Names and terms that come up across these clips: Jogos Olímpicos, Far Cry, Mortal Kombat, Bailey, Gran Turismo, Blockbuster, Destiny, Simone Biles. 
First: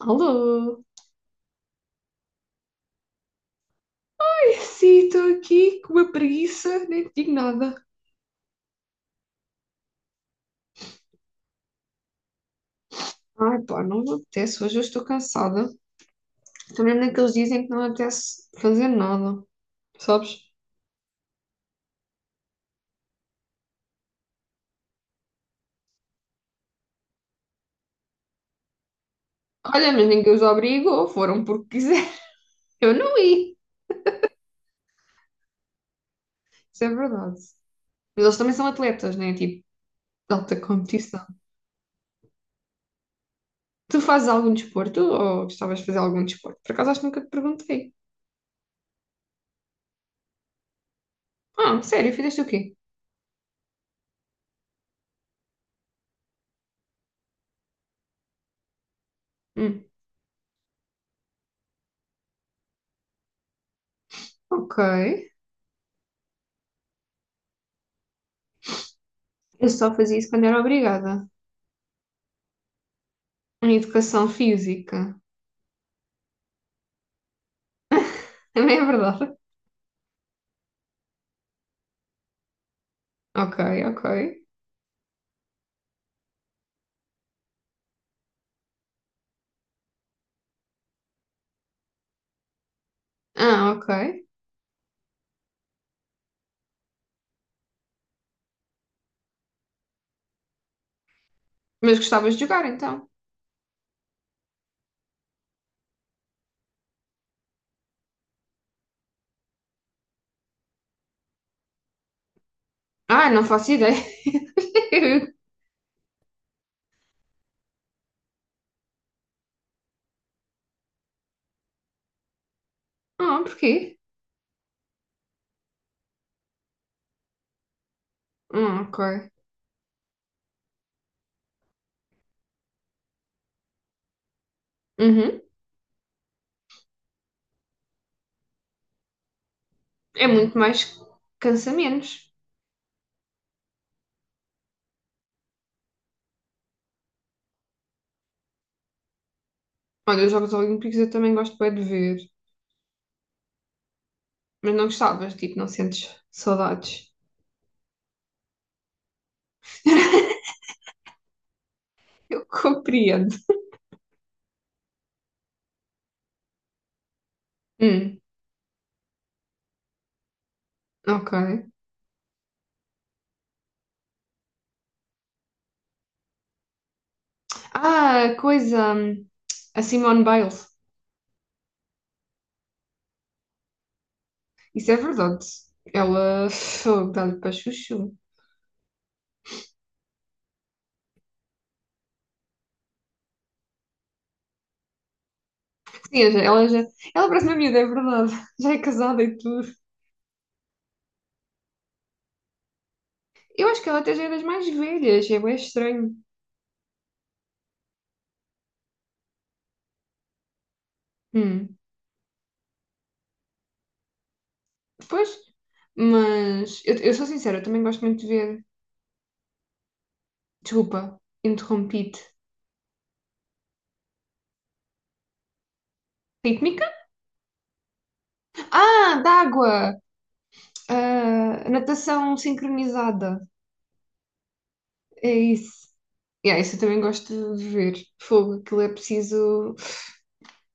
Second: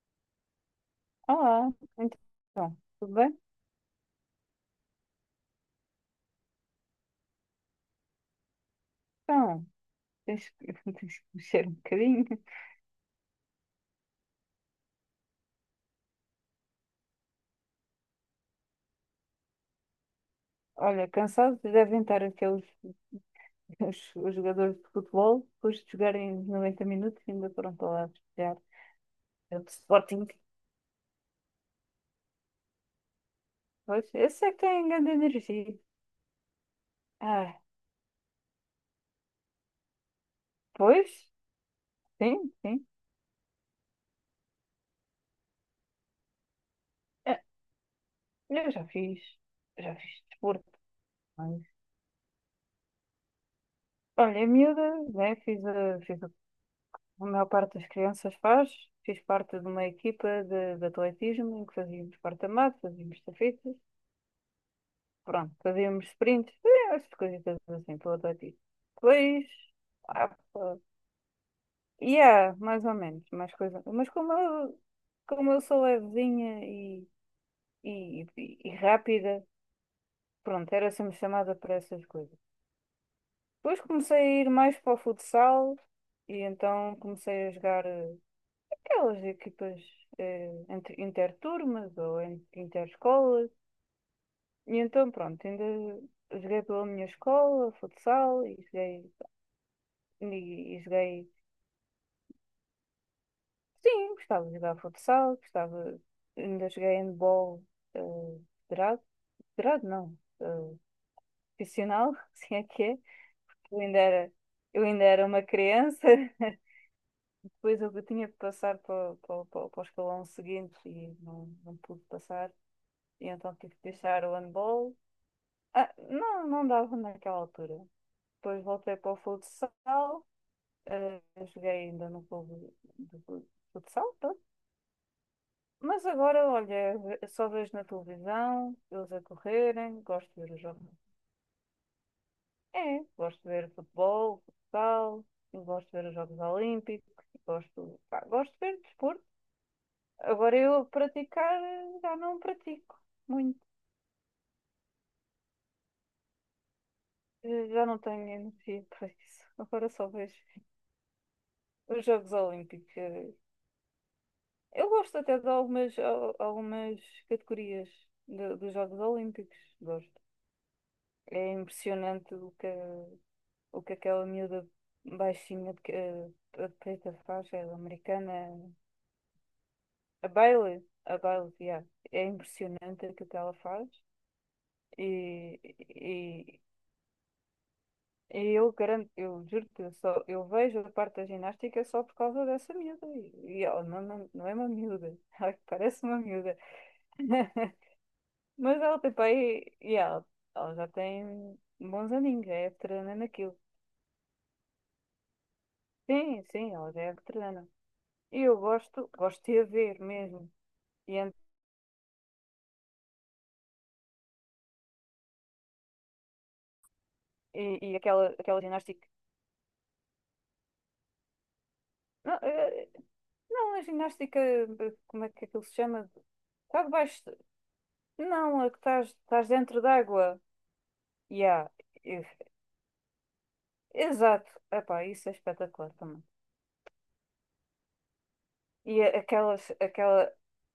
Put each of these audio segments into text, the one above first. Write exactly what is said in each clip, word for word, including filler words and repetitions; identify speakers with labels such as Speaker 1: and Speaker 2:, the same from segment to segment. Speaker 1: Alô?
Speaker 2: Olá, então, tudo bem?
Speaker 1: Sim, estou aqui com uma preguiça, nem te digo nada.
Speaker 2: Então, tens, que, tens que mexer um bocadinho.
Speaker 1: Ai, pá, não me apetece, hoje eu estou cansada. Estou mesmo naqueles dias em que não me apetece fazer nada, sabes?
Speaker 2: Olha, cansados devem estar aqueles os, os jogadores de futebol, depois de jogarem noventa minutos, ainda foram para lá festejar. É o
Speaker 1: Olha, mas
Speaker 2: Sporting.
Speaker 1: ninguém os obrigou, foram porque quiser. Eu não ia,
Speaker 2: Pois, esse é que tem grande energia.
Speaker 1: isso é verdade.
Speaker 2: Ah,
Speaker 1: Mas eles também são atletas, né? Tipo, de alta competição.
Speaker 2: pois, sim, sim.
Speaker 1: Tu fazes algum desporto ou gostavas de fazer algum desporto? Por acaso acho que nunca te
Speaker 2: Ah,
Speaker 1: perguntei.
Speaker 2: eu já fiz, já fiz desporto, mas...
Speaker 1: Ah, sério, fizeste o quê?
Speaker 2: Olha, a miúda, né. fiz, a, fiz A maior parte das crianças faz. Fiz parte de
Speaker 1: Hum,
Speaker 2: uma equipa de, de atletismo em que fazíamos porta-mato, fazíamos estafetas,
Speaker 1: ok.
Speaker 2: pronto, fazíamos sprints, eh, essas coisitas assim pelo atletismo. Depois,
Speaker 1: Eu só fazia isso
Speaker 2: ah,
Speaker 1: quando era
Speaker 2: pá,
Speaker 1: obrigada.
Speaker 2: yeah, mais ou menos, mais
Speaker 1: Em
Speaker 2: coisa. Mas
Speaker 1: educação
Speaker 2: como eu,
Speaker 1: física.
Speaker 2: como eu sou levezinha e, e, e- e
Speaker 1: Também é verdade.
Speaker 2: rápida, pronto, era sempre chamada para essas coisas.
Speaker 1: Ok,
Speaker 2: Depois
Speaker 1: ok.
Speaker 2: comecei a ir mais para o futsal e então comecei a jogar. Eh, aquelas equipas, eh, entre, interturmas ou en- interescolas.
Speaker 1: Ah, ok.
Speaker 2: E então, pronto, ainda joguei pela minha escola, futsal, e joguei, e, e joguei,
Speaker 1: Mas gostavas de jogar então?
Speaker 2: sim, gostava de jogar futsal, gostava, ainda joguei handball, eh, federado, federado não, eh, profissional, assim é que é.
Speaker 1: Ah, não faço
Speaker 2: Eu
Speaker 1: ideia.
Speaker 2: ainda era, eu ainda era uma criança, depois eu tinha que passar para, o- para, o- para, o- para o escalão seguinte e não, não pude passar, e
Speaker 1: Ah,
Speaker 2: então tive que
Speaker 1: porquê?
Speaker 2: deixar o handball. Ah, não, não dava naquela altura. Depois
Speaker 1: Ah,
Speaker 2: voltei
Speaker 1: ok.
Speaker 2: para o futsal, eh, joguei ainda no clube de fu- futsal, pronto.
Speaker 1: Uhum.
Speaker 2: Mas agora, olha, ve- só vejo na televisão, eles a correrem,
Speaker 1: É
Speaker 2: gosto de ver
Speaker 1: muito
Speaker 2: os
Speaker 1: mais
Speaker 2: jogos.
Speaker 1: cansamentos.
Speaker 2: É, gosto de ver futebol, futsal, gosto de ver os Jogos Olímpicos, gosto, pá, gosto de ver desporto.
Speaker 1: Olha, os Jogos
Speaker 2: Agora eu
Speaker 1: Olímpicos eu também gosto
Speaker 2: praticar,
Speaker 1: bem de
Speaker 2: eh, já
Speaker 1: ver,
Speaker 2: não pratico muito.
Speaker 1: mas não gostavas, tipo, não sentes saudades.
Speaker 2: Eh, já não tenho energia para isso. Agora só vejo os Jogos
Speaker 1: Eu
Speaker 2: Olímpicos. eh,
Speaker 1: compreendo.
Speaker 2: Eu gosto até de algumas, al- algumas categorias
Speaker 1: Hum,
Speaker 2: do- dos Jogos Olímpicos. Gosto. É
Speaker 1: ok.
Speaker 2: impressionante o que, o que aquela miúda baixinha de, que- de preta faz, ela americana,
Speaker 1: Ah, coisa. hum, A Simone
Speaker 2: a
Speaker 1: Biles.
Speaker 2: Bailey, a Bailey, yeah. É impressionante o que ela faz.
Speaker 1: Isso é verdade.
Speaker 2: E,
Speaker 1: Ela
Speaker 2: e,
Speaker 1: fogo, dá-lhe para chuchu.
Speaker 2: e eu garanto, eu juro que eu só eu vejo a parte da ginástica só por causa dessa miúda. E, e ela não, não, não é uma miúda, ela parece uma
Speaker 1: Sim,
Speaker 2: miúda.
Speaker 1: ela já. Ela parece uma miúda, é verdade. Já é
Speaker 2: Mas ela, tipo,
Speaker 1: casada e
Speaker 2: aí,
Speaker 1: tudo.
Speaker 2: e ela, ela já tem bons aninhos, já é veterana naquilo.
Speaker 1: Eu acho que ela até já é das mais velhas, é bem estranho.
Speaker 2: Sim, sim, ela já é veterana. E eu gosto, gosto de a ver mesmo. E, ent-
Speaker 1: Hum. Pois, mas eu, eu sou sincera, eu
Speaker 2: e,
Speaker 1: também
Speaker 2: e
Speaker 1: gosto muito de
Speaker 2: aquela,
Speaker 1: ver.
Speaker 2: aquela ginástica.
Speaker 1: Desculpa, interrompi-te.
Speaker 2: Não, eh, não, a ginástica, eh, como é que aquilo se chama? Cá
Speaker 1: Rítmica?
Speaker 2: debaixo. Não, a que estás,
Speaker 1: Ah,
Speaker 2: estás dentro
Speaker 1: d'água!
Speaker 2: d'água.
Speaker 1: Ah,
Speaker 2: Yeah. eh,
Speaker 1: natação sincronizada.
Speaker 2: Exato. Epá, isso
Speaker 1: É
Speaker 2: é
Speaker 1: isso.
Speaker 2: espetacular também.
Speaker 1: Yeah, isso eu também gosto de ver. Fogo, aquilo é
Speaker 2: E a- aquelas,
Speaker 1: preciso.
Speaker 2: aquela.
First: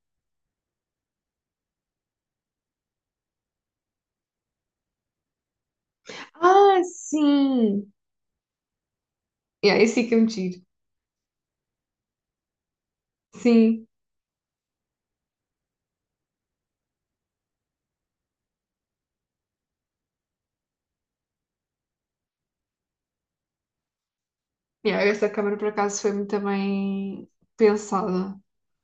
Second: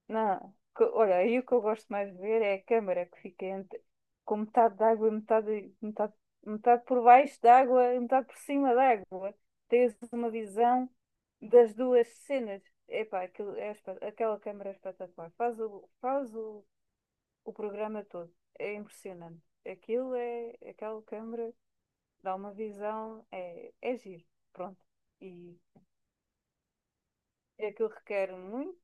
Speaker 2: Não, que- olha, aí o que eu gosto mais de ver é a câmara que fica entre, com metade de água e metade, metade,
Speaker 1: Ah,
Speaker 2: metade por baixo da
Speaker 1: sim!
Speaker 2: água e metade por cima da água.
Speaker 1: Yeah,
Speaker 2: Tens
Speaker 1: esse é que é
Speaker 2: uma
Speaker 1: muito giro.
Speaker 2: visão das duas cenas. Epá, aquilo é,
Speaker 1: Sim.
Speaker 2: espa- aquela câmara é espetacular. Faz o, faz o, o programa todo. É impressionante. Aquilo é, aquela câmara dá uma visão, é, é giro. Pronto.
Speaker 1: Yeah, essa câmara
Speaker 2: E
Speaker 1: por acaso foi muito bem
Speaker 2: é aquilo requer
Speaker 1: pensada.
Speaker 2: muito.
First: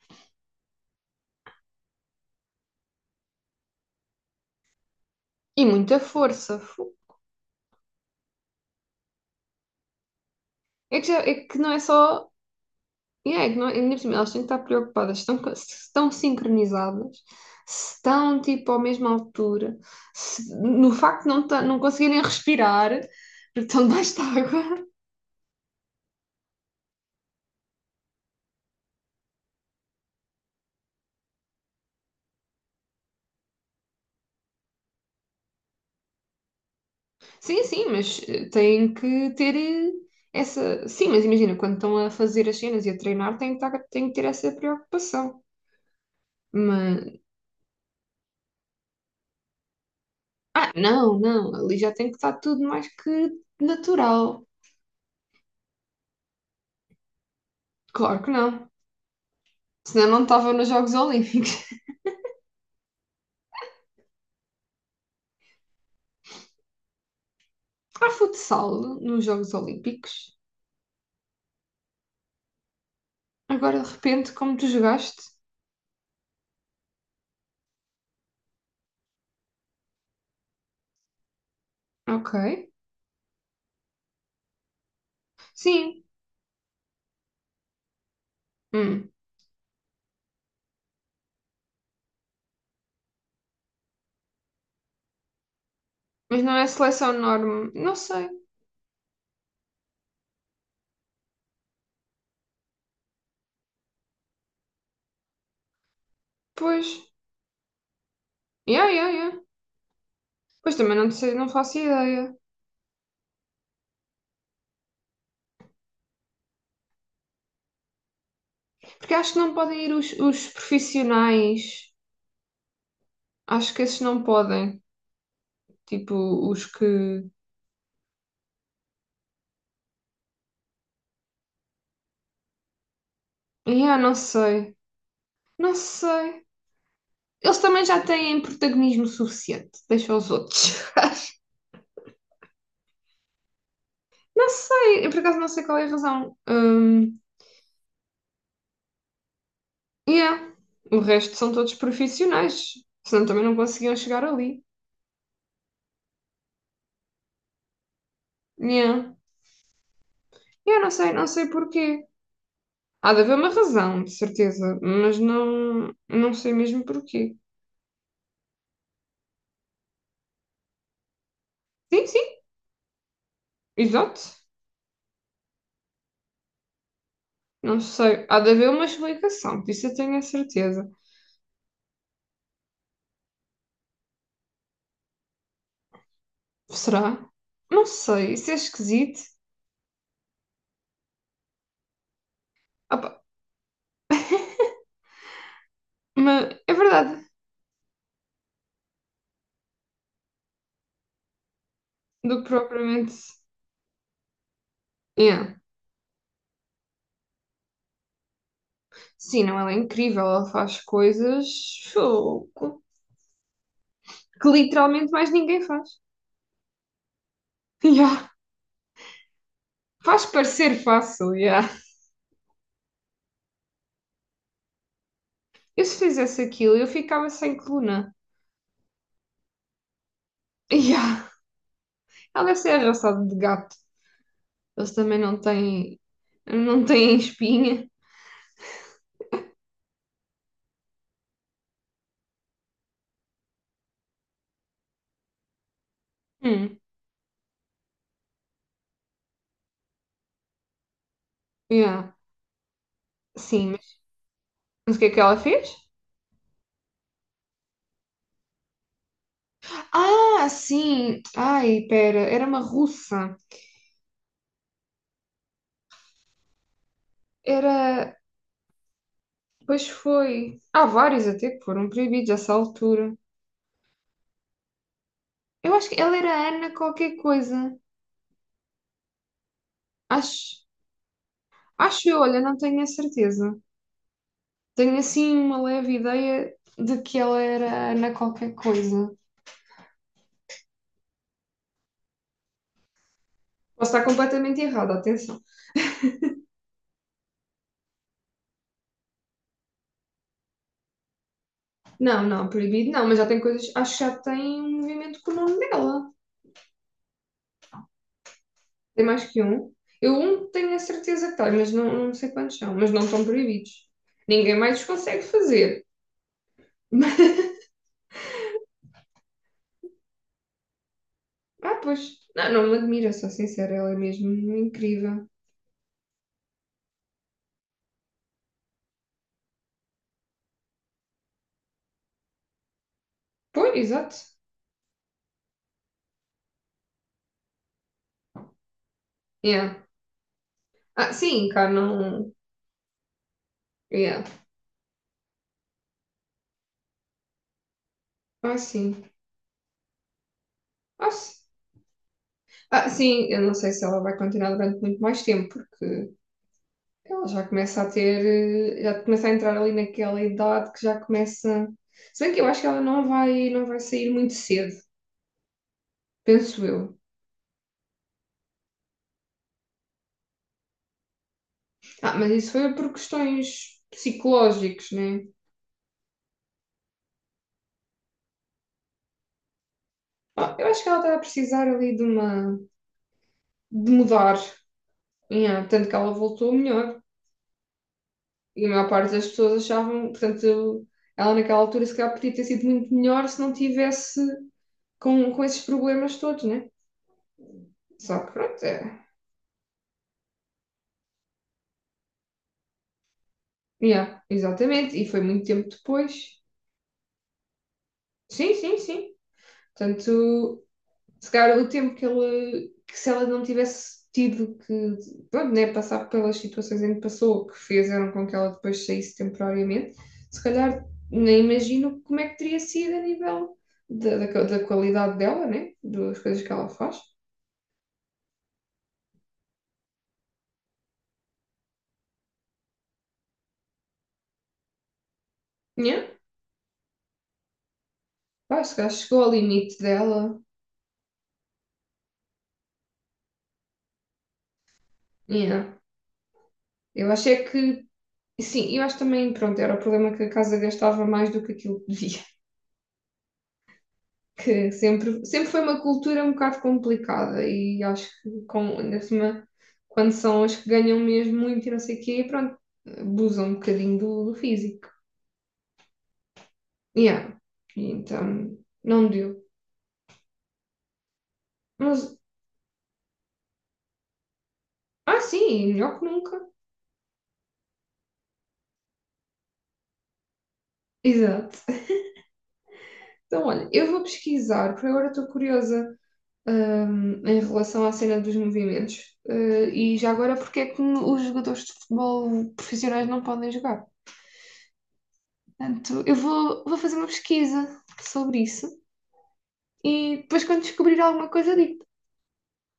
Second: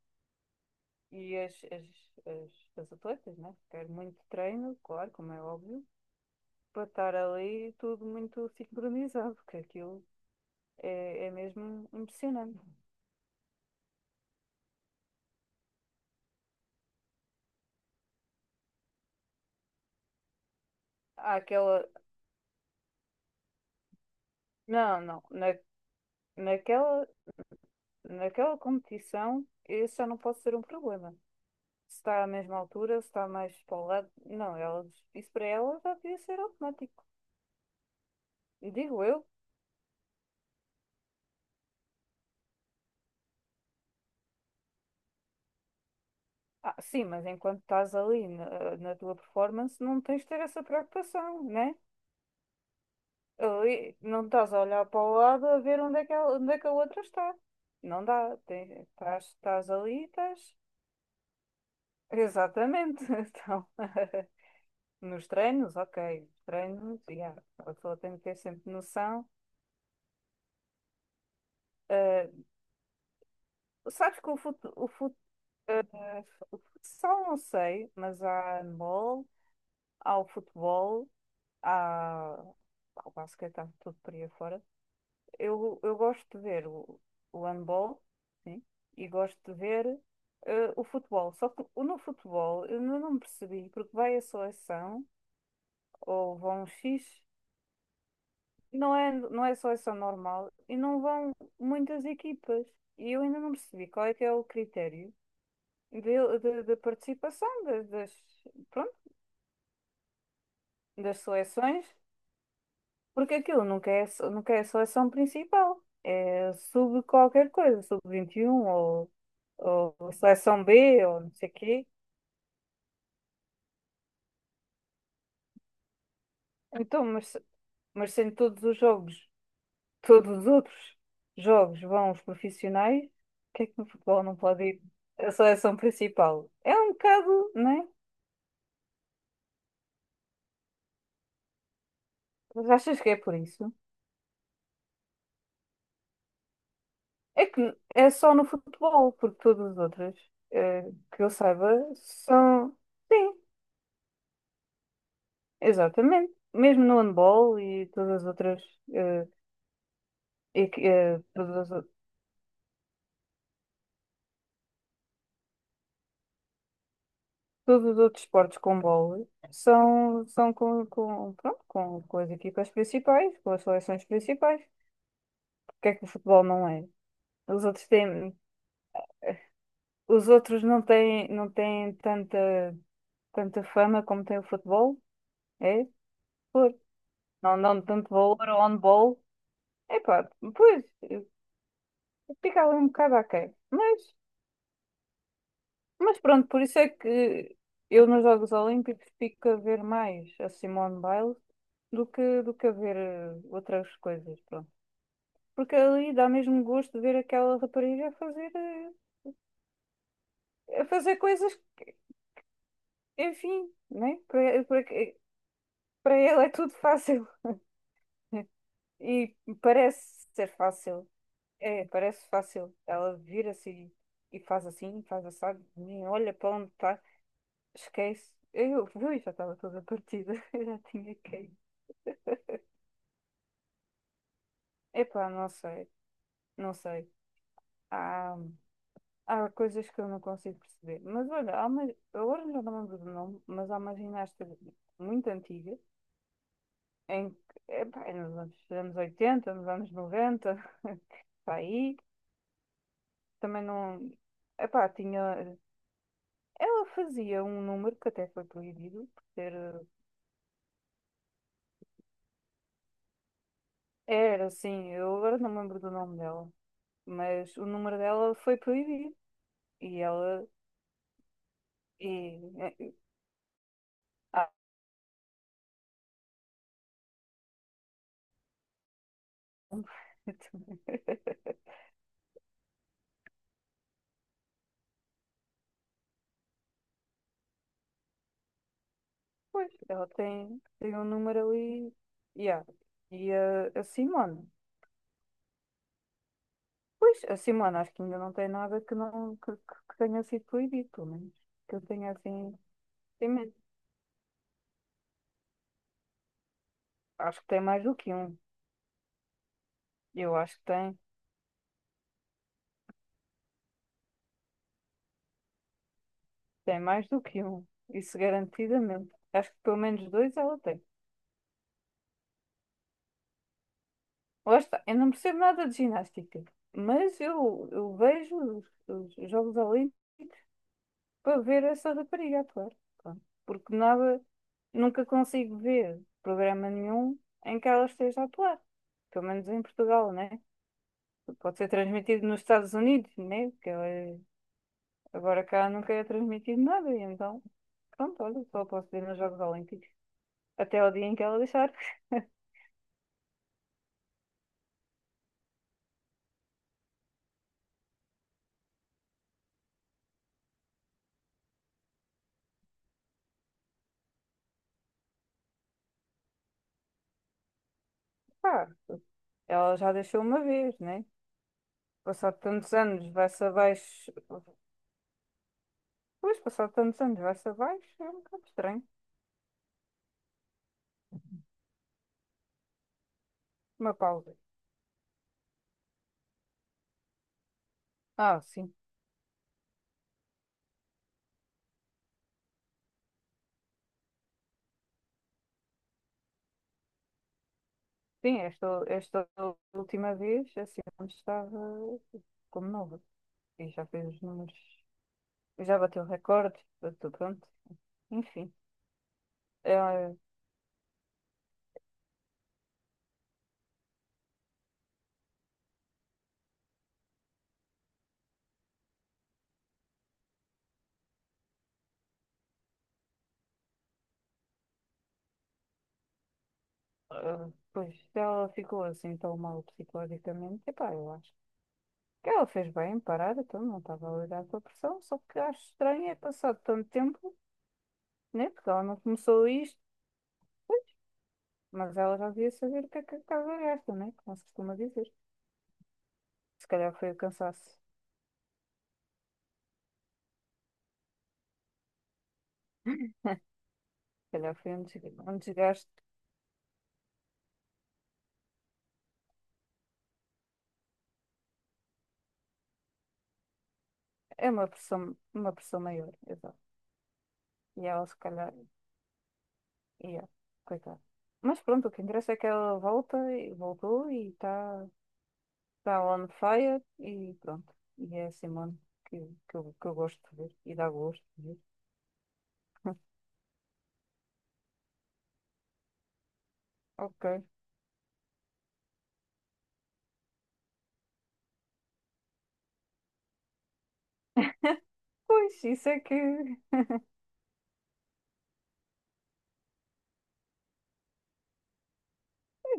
Speaker 2: E as, as, as, as atletas, né? Quero muito treino, claro, como é
Speaker 1: E
Speaker 2: óbvio,
Speaker 1: muita força.
Speaker 2: para
Speaker 1: Fu-
Speaker 2: estar ali tudo muito sincronizado, porque aquilo
Speaker 1: É que, já-
Speaker 2: é, é
Speaker 1: é que não é
Speaker 2: mesmo
Speaker 1: só
Speaker 2: impressionante.
Speaker 1: e é que não, ainda por cima, elas têm que estar preocupadas se estão, co- se estão sincronizadas, se estão tipo à mesma altura, se- no facto de
Speaker 2: Há
Speaker 1: não, ta- não
Speaker 2: aquela.
Speaker 1: conseguirem respirar, porque estão debaixo de água.
Speaker 2: Não, não. Na, naquela, naquela competição, isso já não pode ser um problema. Se está à mesma altura, se está mais para o lado. Não, elas, isso para elas já devia ser automático.
Speaker 1: Sim, sim, mas eh, têm
Speaker 2: Digo eu.
Speaker 1: que ter eh, essa. Sim, mas imagina, quando estão a fazer as cenas e a treinar, têm que, estar- têm que ter essa preocupação.
Speaker 2: Ah,
Speaker 1: Mas.
Speaker 2: sim, mas enquanto estás ali na, na tua performance, não tens de ter essa
Speaker 1: Ah, não,
Speaker 2: preocupação,
Speaker 1: não,
Speaker 2: né?
Speaker 1: ali já tem que estar tudo mais que
Speaker 2: Ali não
Speaker 1: natural.
Speaker 2: estás a olhar para o lado a ver onde é que, ela- onde é que a outra está. Não
Speaker 1: Claro que
Speaker 2: dá.
Speaker 1: não.
Speaker 2: Tem, estás, estás ali,
Speaker 1: Senão não estavam
Speaker 2: estás.
Speaker 1: nos Jogos Olímpicos.
Speaker 2: Exatamente. Então, nos treinos, ok. Nos treinos, yeah. A pessoa
Speaker 1: Há
Speaker 2: tem que ter sempre
Speaker 1: futsal nos
Speaker 2: noção.
Speaker 1: Jogos Olímpicos? Agora de
Speaker 2: Eh, sabes que
Speaker 1: repente,
Speaker 2: o
Speaker 1: como tu
Speaker 2: futebol, o fut,
Speaker 1: jogaste?
Speaker 2: eh, o futsal não sei, mas há handball, há o futebol,
Speaker 1: Ok.
Speaker 2: há, há o basquete, há tudo por aí fora. Eu, eu
Speaker 1: Sim.
Speaker 2: gosto de ver o, o handball, sim, e
Speaker 1: Hum.
Speaker 2: gosto de ver eh, o futebol. Só que o- no futebol eu não, não percebi, porque vai a seleção, ou
Speaker 1: Mas não é
Speaker 2: vão
Speaker 1: seleção
Speaker 2: X,
Speaker 1: norme. Não sei.
Speaker 2: não é, não é seleção normal, e não vão muitas equipas. E eu ainda não percebi qual é que é o critério de, de, de
Speaker 1: Pois.
Speaker 2: participação, das, das,
Speaker 1: Yeah,
Speaker 2: pronto,
Speaker 1: yeah, yeah. Pois também não
Speaker 2: das
Speaker 1: sei, não faço
Speaker 2: seleções.
Speaker 1: ideia.
Speaker 2: Porque aquilo nunca é, só- nunca é só a seleção principal. É sub qualquer coisa, sub vinte e um ou,
Speaker 1: Porque acho que não podem ir
Speaker 2: ou
Speaker 1: os, os
Speaker 2: seleção B ou não sei
Speaker 1: profissionais.
Speaker 2: quê.
Speaker 1: Acho que esses não podem. Tipo, os que.
Speaker 2: Então, mas, se- mas sendo todos os jogos, todos os outros jogos vão os profissionais, o que é que no
Speaker 1: Yeah, não
Speaker 2: futebol não pode
Speaker 1: sei.
Speaker 2: ir a
Speaker 1: Não
Speaker 2: seleção
Speaker 1: sei.
Speaker 2: principal? É um bocado,
Speaker 1: Eles
Speaker 2: não
Speaker 1: também
Speaker 2: é?
Speaker 1: já têm protagonismo suficiente. Deixa os outros.
Speaker 2: Mas achas que é por isso?
Speaker 1: Não sei. Eu por acaso não sei qual é a razão. Hum.
Speaker 2: É que é só no futebol, porque todos os outros,
Speaker 1: Yeah.
Speaker 2: eh,
Speaker 1: O
Speaker 2: que eu
Speaker 1: resto são
Speaker 2: saiba,
Speaker 1: todos profissionais,
Speaker 2: são.
Speaker 1: senão
Speaker 2: Sim.
Speaker 1: também não conseguiam chegar ali.
Speaker 2: Exatamente. Mesmo no handball e todas as outras,
Speaker 1: Yeah.
Speaker 2: eh, e
Speaker 1: Eu
Speaker 2: que,
Speaker 1: não sei,
Speaker 2: eh,
Speaker 1: não sei
Speaker 2: todas as ou-
Speaker 1: porquê. Há de haver uma razão, de certeza, mas não, não sei mesmo porquê.
Speaker 2: todos, os outros esportes com bola são, são com, com, pronto, com,
Speaker 1: Sim,
Speaker 2: com
Speaker 1: sim,
Speaker 2: as equipas principais, com as seleções
Speaker 1: exato.
Speaker 2: principais. Porque é que o futebol não é? Os
Speaker 1: Não
Speaker 2: outros
Speaker 1: sei.
Speaker 2: têm,
Speaker 1: Há de haver uma explicação, disso eu tenho a
Speaker 2: os outros não
Speaker 1: certeza.
Speaker 2: têm, não têm tanta, tanta fama como tem o futebol, é? Por.
Speaker 1: Será?
Speaker 2: Não dão
Speaker 1: Não
Speaker 2: tanto
Speaker 1: sei,
Speaker 2: valor
Speaker 1: isso é
Speaker 2: ao handball.
Speaker 1: esquisito.
Speaker 2: Epá, pois, eh, fica ali um
Speaker 1: Ah pá,
Speaker 2: bocado aquém. Mas
Speaker 1: mas
Speaker 2: pronto, por
Speaker 1: é
Speaker 2: isso é
Speaker 1: verdade,
Speaker 2: que eu nos Jogos Olímpicos fico a ver mais a Simone Biles do
Speaker 1: do
Speaker 2: que,
Speaker 1: que
Speaker 2: do que a ver
Speaker 1: propriamente.
Speaker 2: eh, outras coisas, pronto.
Speaker 1: Yeah.
Speaker 2: Porque ali dá mesmo gosto de ver aquela rapariga a fazer, eh,
Speaker 1: Sim, não, ela é incrível, ela faz
Speaker 2: a fazer
Speaker 1: coisas
Speaker 2: coisas,
Speaker 1: fogo,
Speaker 2: enfim, né?
Speaker 1: que
Speaker 2: Para, para,
Speaker 1: literalmente mais ninguém faz.
Speaker 2: para ela é tudo fácil.
Speaker 1: Yeah.
Speaker 2: E
Speaker 1: Faz
Speaker 2: parece ser
Speaker 1: parecer
Speaker 2: fácil.
Speaker 1: fácil, yeah.
Speaker 2: É, parece fácil. Ela vira-se e e faz assim, faz assado,
Speaker 1: Eu se
Speaker 2: nem olha
Speaker 1: fizesse
Speaker 2: para onde
Speaker 1: aquilo, eu
Speaker 2: está,
Speaker 1: ficava sem coluna.
Speaker 2: esquece. Eu vi, já estava toda partida, eu já tinha
Speaker 1: Yeah.
Speaker 2: caído.
Speaker 1: Ela deve ser arrasada de gato. Eles também
Speaker 2: Epá,
Speaker 1: não
Speaker 2: não sei,
Speaker 1: têm,
Speaker 2: não
Speaker 1: não
Speaker 2: sei.
Speaker 1: têm espinha.
Speaker 2: Há, há coisas que eu não consigo perceber. Mas olha, há uma, agora já não me lembro do nome, mas há uma ginasta muito antiga,
Speaker 1: Hum,
Speaker 2: em que, epá, é nos anos, anos oitenta, nos anos noventa para aí,
Speaker 1: yeah.
Speaker 2: também
Speaker 1: Sim, mas
Speaker 2: não. Epá,
Speaker 1: mas o que é que ela
Speaker 2: tinha.
Speaker 1: fez?
Speaker 2: Ela fazia um número que até foi proibido, por ter.
Speaker 1: Ah, sim. Ai, pera, era uma russa.
Speaker 2: Era assim, eu agora não me lembro do nome dela, mas o número
Speaker 1: Era,
Speaker 2: dela foi proibido.
Speaker 1: pois
Speaker 2: E ela.
Speaker 1: foi. Há vários até que foram
Speaker 2: E,
Speaker 1: proibidos a essa altura.
Speaker 2: ah,
Speaker 1: Eu acho que ela era Ana qualquer coisa. Acho, acho eu, olha, não tenho a certeza. Tenho assim uma leve ideia de que ela era Ana qualquer coisa.
Speaker 2: Pois, ela tem, tem um número ali. Yeah. E a, a
Speaker 1: Posso estar
Speaker 2: Simone.
Speaker 1: completamente errada, atenção.
Speaker 2: Pois, a Simone acho que ainda não tem nada que, não, que, que- que tenha sido proibido, pelo menos. Que eu tenha
Speaker 1: Não, não,
Speaker 2: assim.
Speaker 1: proibido não, mas já
Speaker 2: Tem,
Speaker 1: tem
Speaker 2: men-
Speaker 1: coisas. Acho que já tem um movimento com o nome dela.
Speaker 2: Acho que tem mais do que um.
Speaker 1: Tem mais que um. Eu
Speaker 2: Eu
Speaker 1: um
Speaker 2: acho que
Speaker 1: tenho a
Speaker 2: tem.
Speaker 1: certeza que tem, mas não, não sei quantos são, mas não estão proibidos. Ninguém mais os consegue fazer.
Speaker 2: Tem mais
Speaker 1: Mas,
Speaker 2: do que um. Isso garantidamente. Acho que pelo menos dois ela tem.
Speaker 1: Ah, pois. Não, não me admira, sou sincera, ela é mesmo
Speaker 2: Lá está. Eu não
Speaker 1: incrível.
Speaker 2: percebo nada de ginástica, mas eu, eu vejo os, os Jogos Olímpicos para ver essa rapariga atuar. Pronto.
Speaker 1: Pois,
Speaker 2: Porque
Speaker 1: exato.
Speaker 2: nada, nunca consigo ver programa nenhum em que ela esteja a atuar. Pelo menos em
Speaker 1: Yeah.
Speaker 2: Portugal, né?
Speaker 1: Ah, sim,
Speaker 2: Pode
Speaker 1: cá
Speaker 2: ser transmitido
Speaker 1: não.
Speaker 2: nos Estados Unidos, né? Porque ela é-
Speaker 1: Yeah.
Speaker 2: agora cá nunca é transmitido nada. E então, pronto, olha,
Speaker 1: Ah,
Speaker 2: só posso ver
Speaker 1: sim.
Speaker 2: nos Jogos Olímpicos. Até ao dia
Speaker 1: Ah,
Speaker 2: em que
Speaker 1: sim.
Speaker 2: ela deixar.
Speaker 1: Ah, sim, eu não sei se ela vai continuar durante muito mais tempo, porque ela já começa a ter, eh, já começa a entrar ali naquela idade que já começa. Se bem que eu acho que ela não vai, não vai sair muito cedo, penso eu.
Speaker 2: Pá, ela já deixou uma vez, né?
Speaker 1: Ah, mas
Speaker 2: Passado
Speaker 1: isso foi
Speaker 2: tantos
Speaker 1: por
Speaker 2: anos, vai-se
Speaker 1: questões
Speaker 2: abaixo.
Speaker 1: psicológicas, né?
Speaker 2: Pois, passado tantos anos, vai-se abaixo, é um bocado estranho.
Speaker 1: Ah, eu acho que ela está a precisar ali de uma, de
Speaker 2: Uma pausa.
Speaker 1: mudar, yeah, tanto que ela voltou melhor.
Speaker 2: Ah,
Speaker 1: E a
Speaker 2: sim.
Speaker 1: maior parte das pessoas achavam, portanto, ela naquela altura se calhar podia ter sido muito melhor se não tivesse com, com esses problemas todos, né? Só que
Speaker 2: Sim,
Speaker 1: pronto,
Speaker 2: esta,
Speaker 1: é.
Speaker 2: esta última vez, assim, onde estava como nova. E já fez
Speaker 1: Yeah,
Speaker 2: os números,
Speaker 1: exatamente. E foi muito tempo
Speaker 2: já bateu
Speaker 1: depois.
Speaker 2: recordes, bateu pronto. Enfim,
Speaker 1: Sim, sim, sim.
Speaker 2: ela,
Speaker 1: Portanto, se calhar o tempo que ela, que se ela não tivesse tido que, pronto, né, passar pelas situações em que passou, que fizeram com que ela depois saísse temporariamente, se calhar nem imagino como é que teria sido a nível da, da, da qualidade dela, né? Das coisas que ela faz.
Speaker 2: eh, pois, se ela ficou assim tão mal psicologicamente. Epá, eu acho que ela fez bem em parar, então não estava a lidar com a pressão. Só que acho
Speaker 1: Yeah.
Speaker 2: estranho é passado tanto tempo, né?
Speaker 1: Pá,
Speaker 2: Porque
Speaker 1: se
Speaker 2: ela
Speaker 1: calhar
Speaker 2: não
Speaker 1: chegou ao
Speaker 2: começou
Speaker 1: limite
Speaker 2: isto,
Speaker 1: dela.
Speaker 2: pois, mas ela já devia saber o que é que a casa gasta, né? Como se costuma dizer.
Speaker 1: Yeah.
Speaker 2: Se calhar
Speaker 1: Eu
Speaker 2: foi o
Speaker 1: achei
Speaker 2: cansaço.
Speaker 1: que Sim, eu acho também, pronto, era o problema que a casa gastava mais do que aquilo que devia,
Speaker 2: Se calhar
Speaker 1: que
Speaker 2: foi um desga-
Speaker 1: sempre,
Speaker 2: um
Speaker 1: sempre foi uma
Speaker 2: desgaste.
Speaker 1: cultura um bocado complicada e acho que com, ainda por cima, quando são as que ganham mesmo muito e não sei o quê, pronto, abusam um bocadinho do, do
Speaker 2: É uma
Speaker 1: físico.
Speaker 2: pressão, uma pressão maior, exato.
Speaker 1: Yeah.
Speaker 2: E
Speaker 1: E
Speaker 2: ela se calhar
Speaker 1: então, não deu.
Speaker 2: ia, coitada. Mas pronto, o que
Speaker 1: Mas,
Speaker 2: interessa é que ela volta e voltou e está
Speaker 1: ah sim, melhor
Speaker 2: tá
Speaker 1: que
Speaker 2: tá on
Speaker 1: nunca.
Speaker 2: fire e pronto. E é a Simone que, que, eu, que eu gosto de ver e dá gosto de
Speaker 1: Exato.
Speaker 2: ver.
Speaker 1: Então, olha, eu vou pesquisar, porque agora estou curiosa, hum,
Speaker 2: Ok.
Speaker 1: em relação à cena dos movimentos. Eh, e já agora, porque é que os jogadores de futebol profissionais não podem jogar?
Speaker 2: Pois, isso é
Speaker 1: Portanto, eu
Speaker 2: que
Speaker 1: vou, vou
Speaker 2: eu
Speaker 1: fazer uma pesquisa sobre isso e depois, quando descobrir alguma coisa, digo.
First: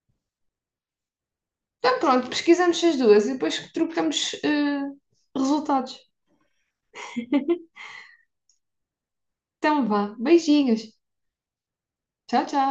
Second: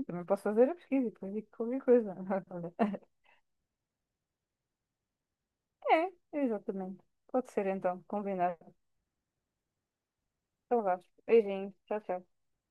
Speaker 2: também posso fazer a pesquisa e depois digo qualquer
Speaker 1: Então,
Speaker 2: coisa.
Speaker 1: pronto,
Speaker 2: Olha.
Speaker 1: pesquisamos as duas e depois trocamos eh, resultados.
Speaker 2: É, exatamente. Pode ser então, combinado.
Speaker 1: Então, vá. Beijinhos.
Speaker 2: Então vá. Beijinho, tchau, tchau.
Speaker 1: Tchau, tchau.